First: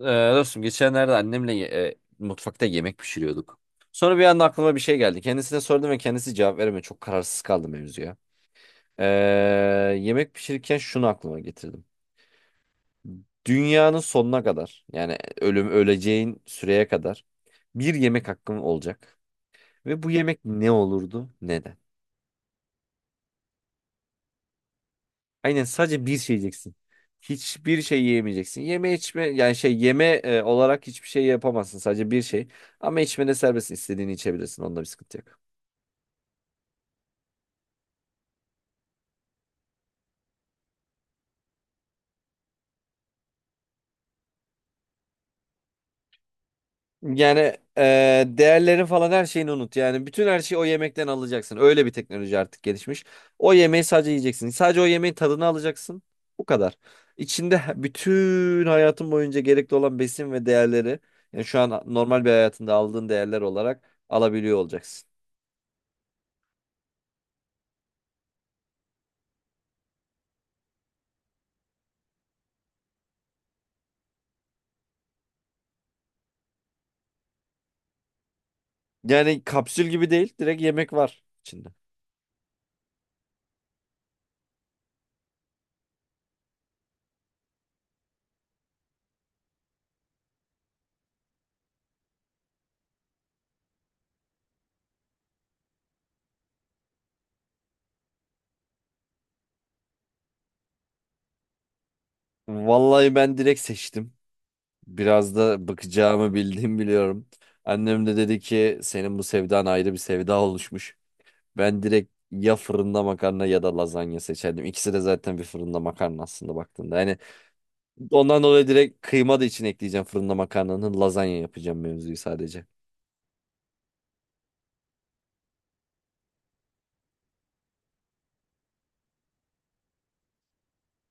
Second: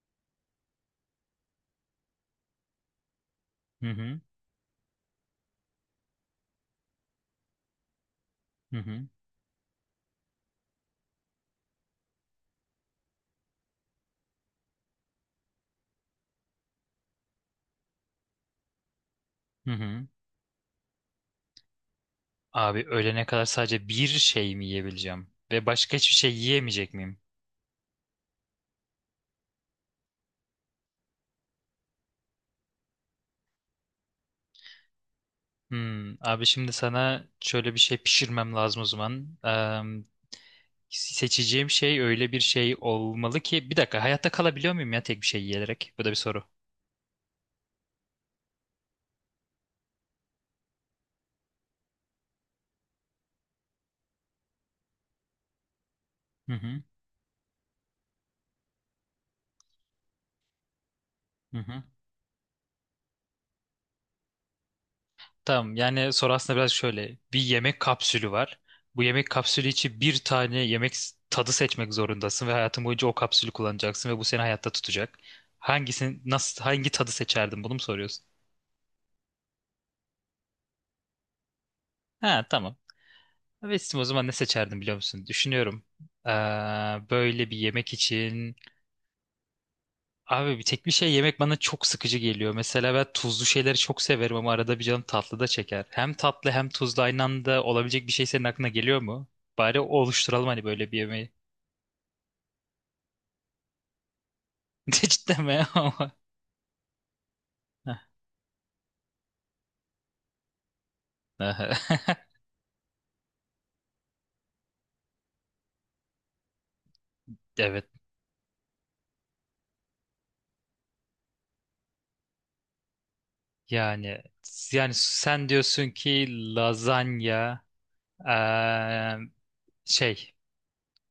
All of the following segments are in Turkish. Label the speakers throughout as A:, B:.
A: Ee, dostum geçenlerde annemle mutfakta yemek pişiriyorduk.
B: Hı
A: Sonra
B: hı.
A: bir anda aklıma bir şey geldi. Kendisine sordum ve kendisi cevap veremedi. Çok kararsız kaldım mevzuya.
B: Hı
A: Ee,
B: hı.
A: yemek pişirirken şunu aklıma getirdim. Dünyanın sonuna kadar yani ölüm öleceğin süreye kadar bir yemek hakkım olacak.
B: Hı
A: Ve
B: hı.
A: bu yemek ne olurdu? Neden?
B: Abi ölene kadar sadece bir şey mi yiyebileceğim?
A: Aynen
B: Ve başka
A: sadece
B: hiçbir
A: bir
B: şey
A: şey yiyeceksin.
B: yiyemeyecek miyim?
A: Hiçbir şey yiyemeyeceksin. Yeme içme yani şey yeme olarak hiçbir şey yapamazsın. Sadece bir şey. Ama içmede serbestsin. İstediğini içebilirsin. Onda bir sıkıntı yok.
B: Hmm, abi şimdi sana şöyle bir şey pişirmem lazım o zaman. Seçeceğim şey öyle bir şey olmalı ki bir dakika hayatta kalabiliyor muyum ya tek bir şey yiyerek? Bu da bir soru.
A: Yani değerlerin falan her şeyini unut. Yani bütün her şeyi o yemekten alacaksın. Öyle bir teknoloji artık gelişmiş. O yemeği sadece yiyeceksin. Sadece o yemeğin tadını alacaksın. Bu
B: Hı
A: kadar.
B: hı.
A: İçinde bütün hayatın boyunca gerekli olan besin ve değerleri yani
B: Hı
A: şu
B: hı.
A: an normal bir hayatında aldığın değerler olarak alabiliyor olacaksın.
B: Tamam, yani soru aslında biraz şöyle. Bir yemek kapsülü var. Bu yemek kapsülü için bir tane yemek tadı seçmek zorundasın ve hayatın boyunca o kapsülü kullanacaksın ve bu seni hayatta tutacak. Hangisini, nasıl, hangi tadı seçerdin, bunu mu soruyorsun?
A: Yani kapsül gibi değil. Direkt yemek var içinde.
B: Ha, tamam. Vestim, o zaman ne seçerdim biliyor musun? Düşünüyorum. Ee, Böyle bir yemek için, abi bir tek bir şey yemek bana çok sıkıcı geliyor. Mesela ben tuzlu şeyleri çok severim ama arada bir canım tatlı da çeker. Hem tatlı hem tuzlu aynı anda olabilecek bir şey senin aklına geliyor mu? Bari oluşturalım hani böyle bir yemeği.
A: Vallahi ben direkt seçtim. Biraz
B: Cidden mi
A: da
B: ama?
A: bakacağımı bildiğimi biliyorum. Annem de dedi ki senin bu sevdan ayrı bir sevda oluşmuş. Ben direkt ya fırında makarna ya da lazanya seçerdim. İkisi de zaten bir fırında makarna aslında baktığında. Yani
B: Evet.
A: ondan dolayı direkt kıyma da içine ekleyeceğim fırında makarnanın lazanya yapacağım mevzuyu sadece.
B: Yani yani sen diyorsun ki lazanya, eee, şey,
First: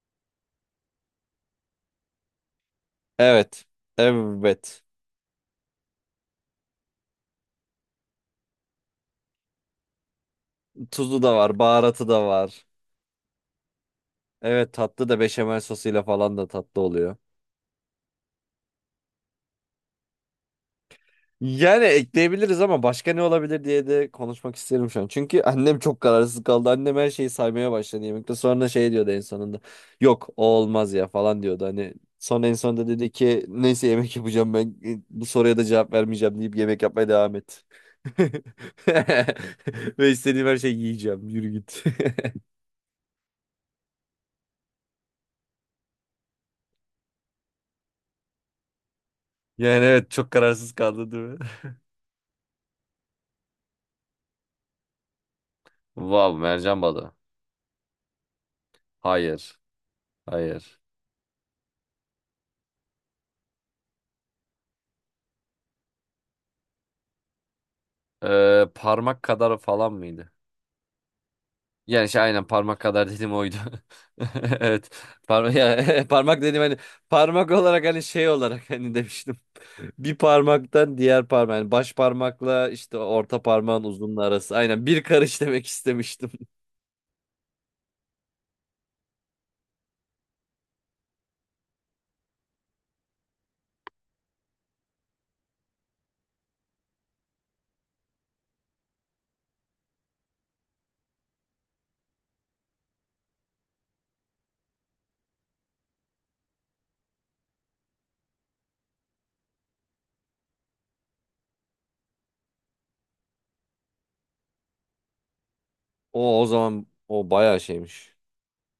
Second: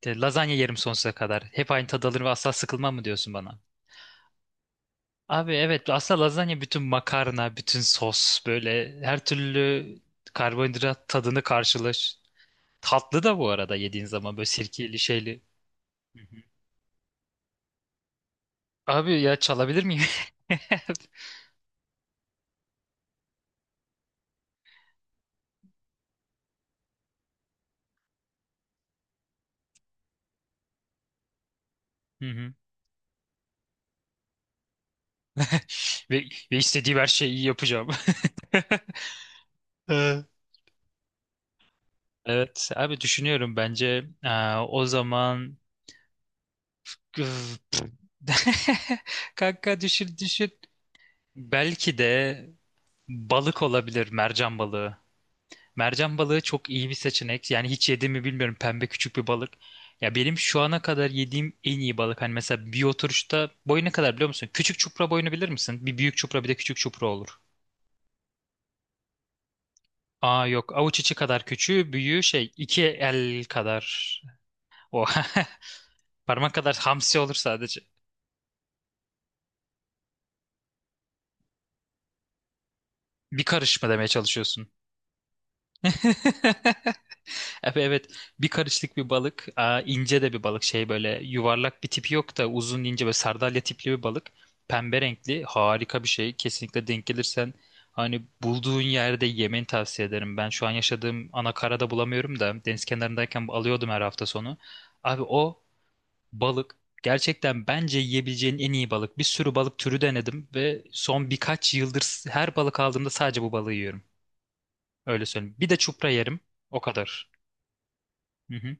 B: lazanya yerim sonsuza kadar. Hep aynı tadı alır ve asla sıkılmam mı diyorsun bana?
A: Evet. Evet.
B: Abi evet, aslında lazanya bütün makarna, bütün sos, böyle her türlü karbonhidrat
A: Tuzu da
B: tadını
A: var, baharatı
B: karşılaş.
A: da var.
B: Tatlı da bu arada, yediğin zaman böyle
A: Evet,
B: sirkeli
A: tatlı da
B: şeyli.
A: beşamel sosuyla
B: Hı hı.
A: falan da tatlı oluyor.
B: Abi ya, çalabilir miyim?
A: Yani ekleyebiliriz ama başka ne olabilir diye de konuşmak isterim şu an. Çünkü annem çok kararsız kaldı. Annem her şeyi saymaya başladı yemekte. Sonra şey diyordu en sonunda. Yok, o olmaz ya falan diyordu. Hani
B: Hı
A: son
B: hı.
A: en sonunda dedi ki neyse yemek yapacağım ben bu soruya da cevap
B: Ve,
A: vermeyeceğim deyip
B: ve
A: yemek
B: istediğim her
A: yapmaya
B: şeyi
A: devam
B: iyi
A: et.
B: yapacağım.
A: Ve
B: Ee.
A: istediğim her şeyi yiyeceğim. Yürü git.
B: Evet abi, düşünüyorum. Bence aa, o zaman üf, pf. Kanka,
A: Yani evet,
B: düşün
A: çok
B: düşün.
A: kararsız kaldı değil mi?
B: Belki de balık olabilir, mercan balığı. Mercan
A: Vav,
B: balığı çok
A: mercan
B: iyi bir
A: balığı.
B: seçenek. Yani hiç yedim mi bilmiyorum. Pembe küçük bir balık.
A: Hayır.
B: Ya benim şu
A: Hayır.
B: ana kadar yediğim en iyi balık. Hani mesela bir oturuşta boyu ne kadar biliyor musun? Küçük çupra boyunu bilir misin? Bir büyük çupra bir de küçük çupra olur.
A: Parmak kadar falan mıydı?
B: Aa yok. Avuç içi kadar küçüğü,
A: Yani şey
B: büyüğü
A: aynen
B: şey,
A: parmak
B: iki
A: kadar dedim
B: el
A: oydu.
B: kadar.
A: Evet.
B: O
A: Parmak parmak
B: parmak
A: dedim
B: kadar
A: hani
B: hamsi olur
A: parmak
B: sadece.
A: olarak hani şey olarak hani demiştim. Bir parmaktan diğer parmak yani baş parmakla işte orta
B: Bir karış
A: parmağın
B: mı demeye
A: uzunluğu arası.
B: çalışıyorsun?
A: Aynen bir karış demek istemiştim.
B: Evet, bir karışlık bir balık. Aa, ince de bir balık, şey böyle yuvarlak bir tipi yok da, uzun ince, böyle sardalya tipli bir balık, pembe renkli, harika bir şey. Kesinlikle denk gelirsen, hani bulduğun yerde yemeni tavsiye ederim. Ben şu an yaşadığım anakarada bulamıyorum da, deniz kenarındayken alıyordum her hafta sonu. Abi o balık, gerçekten bence yiyebileceğin en iyi balık. Bir sürü balık türü denedim ve son birkaç yıldır her balık aldığımda sadece bu balığı yiyorum, öyle söyleyeyim. Bir de çupra yerim
A: O o
B: o
A: zaman
B: kadar.
A: o bayağı şeymiş.
B: Hı hı.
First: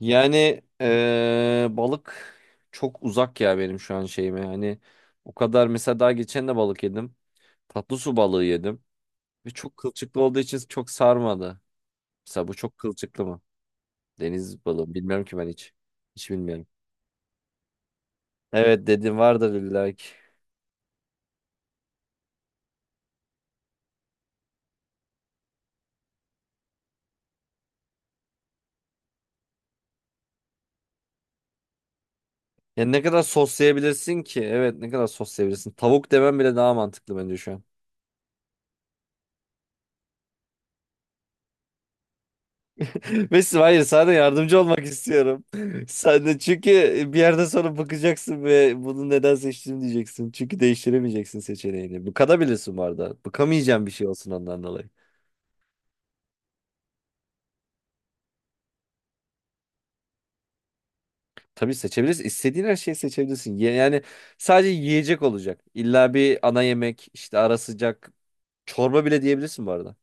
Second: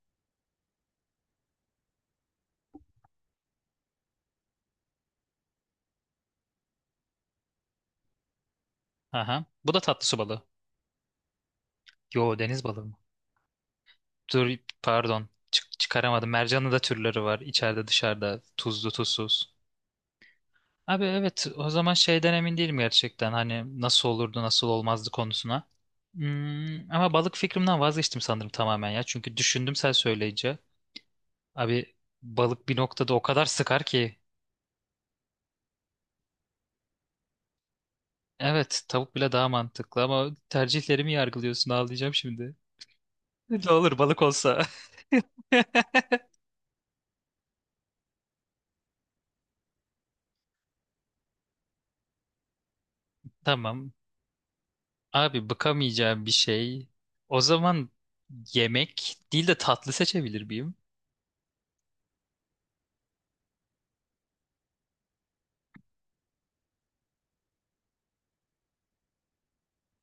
A: Yani balık çok uzak ya benim şu an şeyime. Yani o kadar mesela daha geçen de balık yedim. Tatlı su balığı yedim.
B: Aha.
A: Ve
B: Bu
A: çok
B: da tatlı su
A: kılçıklı olduğu
B: balığı.
A: için çok sarmadı.
B: Yo,
A: Mesela bu
B: deniz
A: çok
B: balığı mı?
A: kılçıklı mı?
B: Dur,
A: Deniz balığı. Bilmiyorum
B: pardon.
A: ki ben hiç.
B: Çıkaramadım.
A: Hiç bilmiyorum.
B: Mercanın da türleri var. İçeride, dışarıda.
A: Evet,
B: Tuzlu,
A: dedim
B: tuzsuz.
A: vardır illaki.
B: Abi evet, o zaman şeyden emin değilim gerçekten. Hani nasıl olurdu nasıl olmazdı konusuna. Hmm, ama balık fikrimden vazgeçtim sanırım tamamen ya. Çünkü düşündüm sen söyleyince. Abi, balık bir
A: Ya ne
B: noktada o
A: kadar
B: kadar sıkar ki.
A: soslayabilirsin ki? Evet, ne kadar soslayabilirsin? Tavuk demem bile daha mantıklı bence şu an.
B: Evet, tavuk bile daha mantıklı, ama tercihlerimi yargılıyorsun, ağlayacağım şimdi.
A: Mesut,
B: Ne
A: hayır,
B: olur
A: sana
B: balık
A: yardımcı
B: olsa.
A: olmak istiyorum. Sen de çünkü bir yerden sonra bakacaksın ve bunu neden seçtim diyeceksin. Çünkü değiştiremeyeceksin seçeneğini. Bıkabilirsin bu arada. Bıkamayacağın
B: Tamam.
A: bir şey olsun ondan dolayı.
B: Abi, bıkamayacağım bir şey. O zaman yemek değil de tatlı seçebilir miyim?
A: Tabii seçebilirsin. İstediğin her şeyi seçebilirsin. Yani sadece yiyecek olacak. İlla bir ana yemek, işte ara sıcak. Çorba bile diyebilirsin bu arada.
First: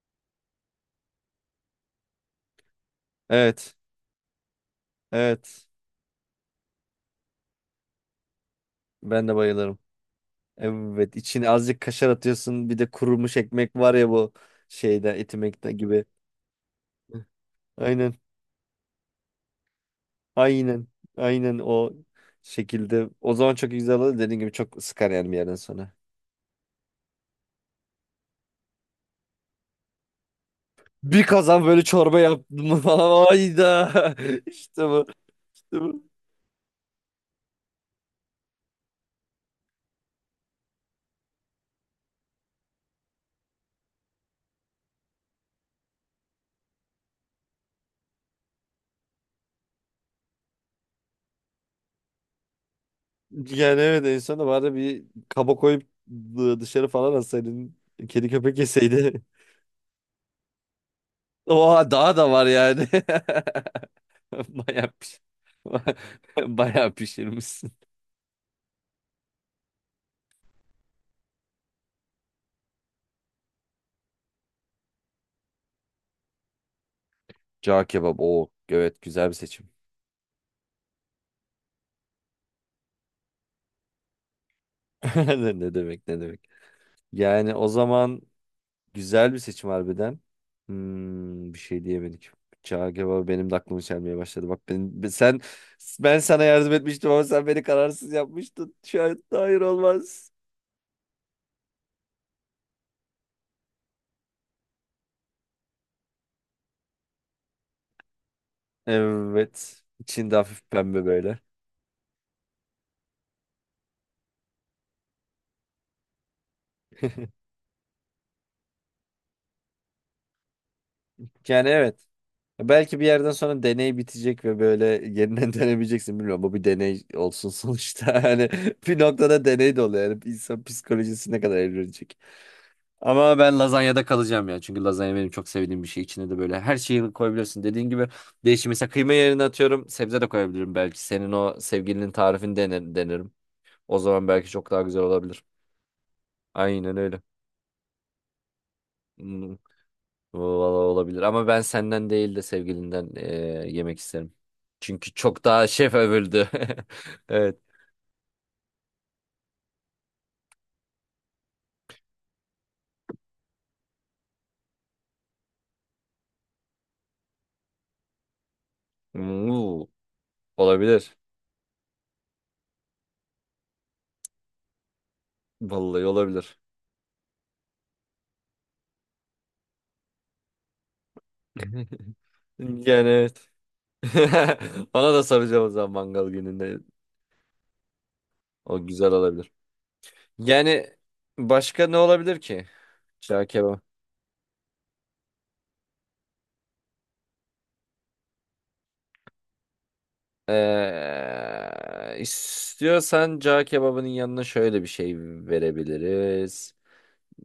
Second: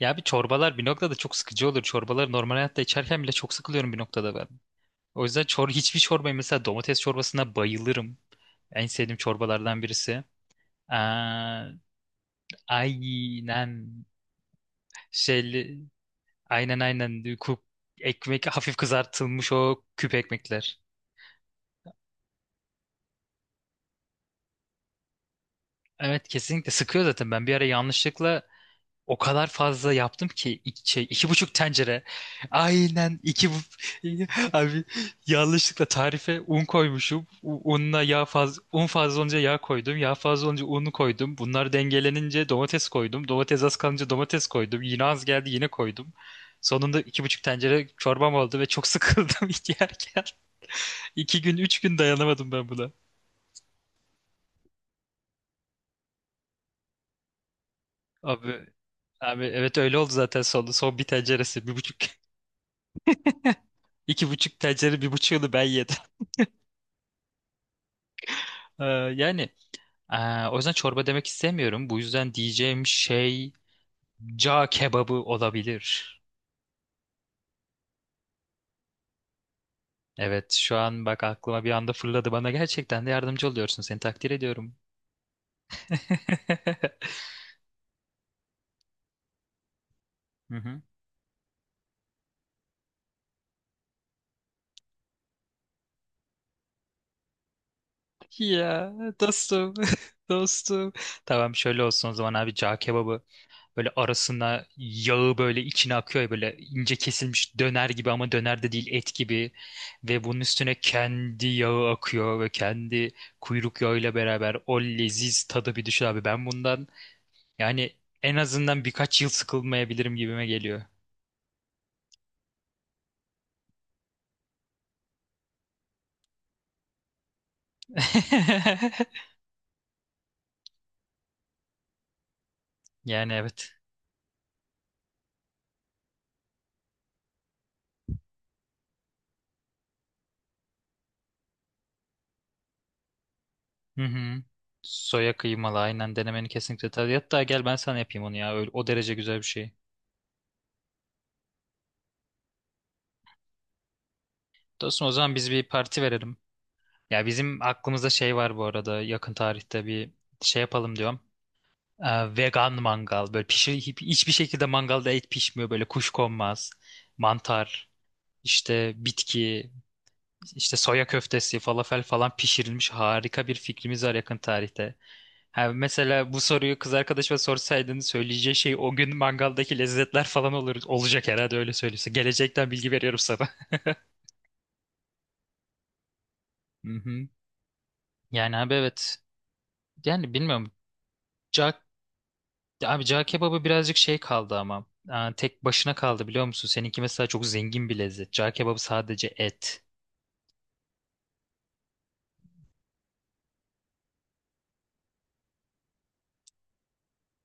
B: Ya bir, çorbalar bir noktada çok sıkıcı olur. Çorbaları normal hayatta içerken bile çok
A: Evet.
B: sıkılıyorum bir noktada ben. O yüzden
A: Evet.
B: hiçbir çorbayı, mesela domates çorbasına bayılırım. En sevdiğim
A: Ben de bayılırım.
B: çorbalardan birisi.
A: Evet, içine
B: Aa,
A: azıcık kaşar atıyorsun. Bir de kurumuş
B: aynen,
A: ekmek var ya, bu şeyde, etimekte
B: şeyli,
A: gibi.
B: aynen, ku-
A: Aynen.
B: ekmek hafif kızartılmış, o küp ekmekler.
A: Aynen. Aynen o şekilde. O zaman çok güzel olur. Dediğim gibi çok sıkar yani bir yerden sonra.
B: Evet, kesinlikle sıkıyor zaten. Ben bir ara yanlışlıkla o kadar fazla yaptım ki, iki, şey,
A: Bir
B: iki buçuk
A: kazan böyle
B: tencere.
A: çorba yaptım mı
B: Aynen
A: falan.
B: iki bu
A: Ayda.
B: abi,
A: İşte bu. İşte
B: yanlışlıkla
A: bu.
B: tarife un koymuşum. Unla yağ fazla, un fazla olunca yağ koydum. Yağ fazla olunca unu koydum. Bunlar dengelenince domates koydum. Domates az kalınca domates koydum. Yine az geldi, yine koydum. Sonunda iki buçuk tencere çorbam oldu ve çok sıkıldım yerken. İki gün, üç gün dayanamadım ben buna.
A: Yani evet, en sonunda bari bir kaba koyup dışarı falan atsaydın. Kedi köpek
B: Abi
A: yeseydi.
B: abi evet, öyle oldu zaten. Sonunda son bir tenceresi, bir
A: Oha,
B: buçuk,
A: daha da var yani.
B: iki buçuk
A: Bayağı
B: tencere, bir
A: piş...
B: buçuğunu ben yedim.
A: Bayağı pişirmişsin.
B: Ee, Yani, o yüzden çorba demek istemiyorum. Bu yüzden diyeceğim şey, ca kebabı olabilir.
A: Cağ kebap. Oo, evet, güzel bir seçim.
B: Evet, şu an bak, aklıma bir anda fırladı. Bana gerçekten de yardımcı oluyorsun. Seni takdir ediyorum.
A: Ne demek, ne demek. Yani o zaman güzel bir seçim harbiden.
B: Hı hı.
A: Hmm, bir şey diyemedik. Cağ kebabı benim de aklımı çelmeye başladı. Bak ben, sen, ben sana yardım etmiştim ama sen beni kararsız yapmıştın.
B: Ya
A: Şu an hayır,
B: dostum,
A: olmaz.
B: dostum. Tamam, şöyle olsun o zaman abi. Cağ kebabı, böyle arasına yağı, böyle içine akıyor ya, böyle ince kesilmiş döner gibi ama döner de değil, et gibi.
A: Evet.
B: Ve
A: İçinde
B: bunun
A: hafif
B: üstüne
A: pembe böyle.
B: kendi yağı akıyor ve kendi kuyruk yağıyla beraber o leziz tadı bir düşün abi. Ben bundan, yani en azından birkaç yıl sıkılmayabilirim gibime geliyor.
A: Yani evet. Belki bir yerden sonra deney bitecek ve böyle yeniden denemeyeceksin, bilmiyorum. Bu bir deney olsun sonuçta. Hani bir noktada deney de oluyor. Yani insan psikolojisi ne kadar evrilecek.
B: Yani
A: Ama ben
B: evet.
A: lazanyada kalacağım ya. Çünkü lazanya benim çok sevdiğim bir şey. İçine de böyle her şeyi koyabiliyorsun. Dediğin gibi değişim. Mesela kıyma yerine atıyorum. Sebze de koyabilirim belki. Senin o sevgilinin tarifini denerim. O
B: Hı
A: zaman
B: hı.
A: belki çok daha güzel
B: Soya
A: olabilir.
B: kıymalı, aynen denemeni kesinlikle
A: Aynen
B: tabii.
A: öyle.
B: Hatta gel ben sana yapayım onu ya. Öyle, o derece güzel bir
A: Hmm.
B: şey.
A: Valla olabilir ama ben senden değil de sevgilinden yemek isterim.
B: Dostum, o
A: Çünkü
B: zaman
A: çok
B: biz bir
A: daha şef
B: parti verelim.
A: övüldü.
B: Ya
A: Evet.
B: bizim aklımızda şey var bu arada, yakın tarihte bir şey yapalım diyorum. Vegan mangal, böyle pişir, hiçbir şekilde mangalda et pişmiyor, böyle kuş konmaz. Mantar, işte bitki,
A: Hmm,
B: işte soya
A: olabilir.
B: köftesi, falafel falan pişirilmiş, harika bir fikrimiz var yakın tarihte. Ha,
A: Vallahi
B: mesela bu
A: olabilir.
B: soruyu kız arkadaşıma sorsaydın, söyleyeceği şey o gün mangaldaki lezzetler falan olur, olacak herhalde öyle söylüyorsa. Gelecekten bilgi
A: Yani
B: veriyorum sana.
A: evet. Ona da soracağım o zaman mangal gününde.
B: Hı hı. Yani abi
A: O güzel
B: evet.
A: olabilir.
B: Yani bilmiyorum.
A: Yani başka ne olabilir ki?
B: Ya abi, cağ
A: Cağ
B: kebabı
A: kebabı.
B: birazcık şey kaldı ama. Aa, tek başına kaldı biliyor musun? Seninki mesela çok zengin bir lezzet. Cağ kebabı sadece et.
A: İstiyorsan cağ kebabının yanına şöyle bir şey verebiliriz.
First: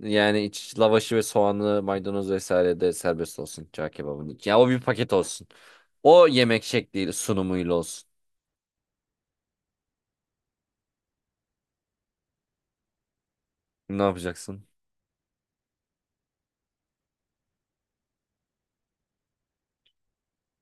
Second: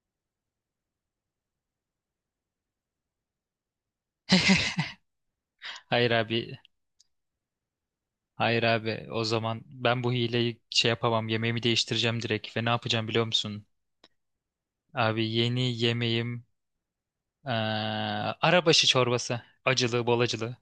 A: Yani iç lavaşı ve soğanlı maydanoz vesaire de serbest olsun çağ kebabının için. Ya o bir paket olsun.
B: Hayır
A: O
B: abi.
A: yemek şekliyle, sunumuyla olsun.
B: Hayır abi. O zaman ben bu hileyi şey yapamam. Yemeğimi değiştireceğim direkt. Ve ne yapacağım biliyor musun?
A: Ne yapacaksın?
B: Abi yeni yemeğim eee arabaşı çorbası. Acılı, bol acılı.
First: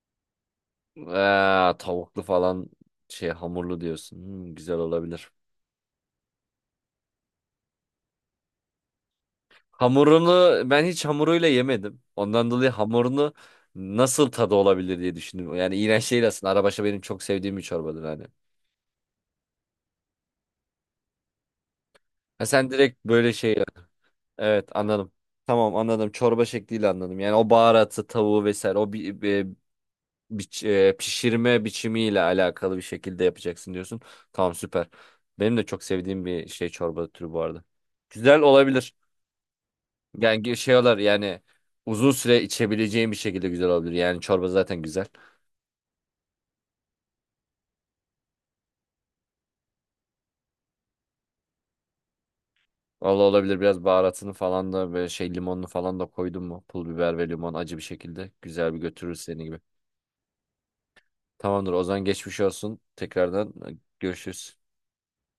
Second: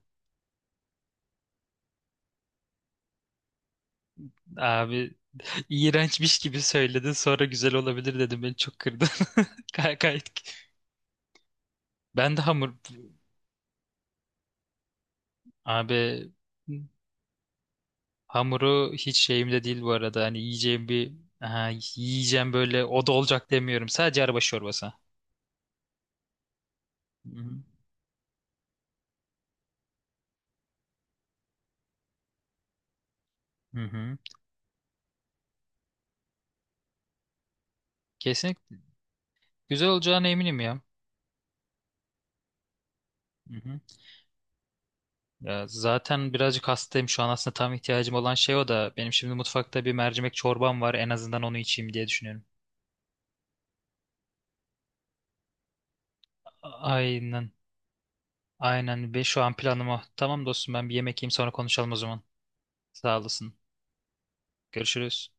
A: Tavuklu falan şey, hamurlu diyorsun. Hmm, güzel
B: Abi
A: olabilir.
B: iğrençmiş gibi söyledin. Sonra güzel olabilir dedim. Beni çok kırdın. Kay kay.
A: Hamurunu ben hiç hamuruyla yemedim.
B: Ben de
A: Ondan dolayı
B: hamur...
A: hamurunu nasıl, tadı olabilir diye düşündüm. Yani iğrenç değil
B: Abi,
A: aslında. Arabaşı benim çok sevdiğim bir çorbadır hani.
B: hamuru hiç şeyimde değil bu arada. Hani yiyeceğim bir, aha,
A: Ha,
B: yiyeceğim
A: sen
B: böyle
A: direkt
B: o da
A: böyle
B: olacak
A: şey.
B: demiyorum. Sadece arabaşı
A: Evet,
B: çorbası.
A: anladım. Tamam, anladım. Çorba şekliyle anladım. Yani
B: Hı
A: o
B: hı.
A: baharatı, tavuğu vesaire o bir, pişirme biçimiyle alakalı bir şekilde yapacaksın
B: Hı
A: diyorsun.
B: hı.
A: Tamam, süper. Benim de çok sevdiğim bir şey çorba türü bu arada. Güzel
B: Kesinlikle
A: olabilir.
B: güzel olacağına
A: Yani
B: eminim
A: şey
B: ya.
A: olur yani uzun süre içebileceğim bir şekilde
B: Hı
A: güzel
B: hı.
A: olabilir. Yani çorba zaten güzel.
B: Ya zaten birazcık hastayım şu an, aslında tam ihtiyacım olan şey o da. Benim şimdi mutfakta bir mercimek çorbam var. En azından onu içeyim diye düşünüyorum.
A: Valla olabilir, biraz baharatını falan da böyle şey, limonunu falan da koydun mu? Pul biber ve
B: Aynen.
A: limon acı bir şekilde güzel bir
B: Aynen.
A: götürür
B: Ve şu
A: seni
B: an
A: gibi.
B: planım o. Tamam dostum, ben bir yemek yiyeyim, sonra
A: Tamamdır o
B: konuşalım o
A: zaman,
B: zaman.
A: geçmiş olsun.
B: Sağ
A: Tekrardan
B: olasın.
A: görüşürüz.
B: Görüşürüz.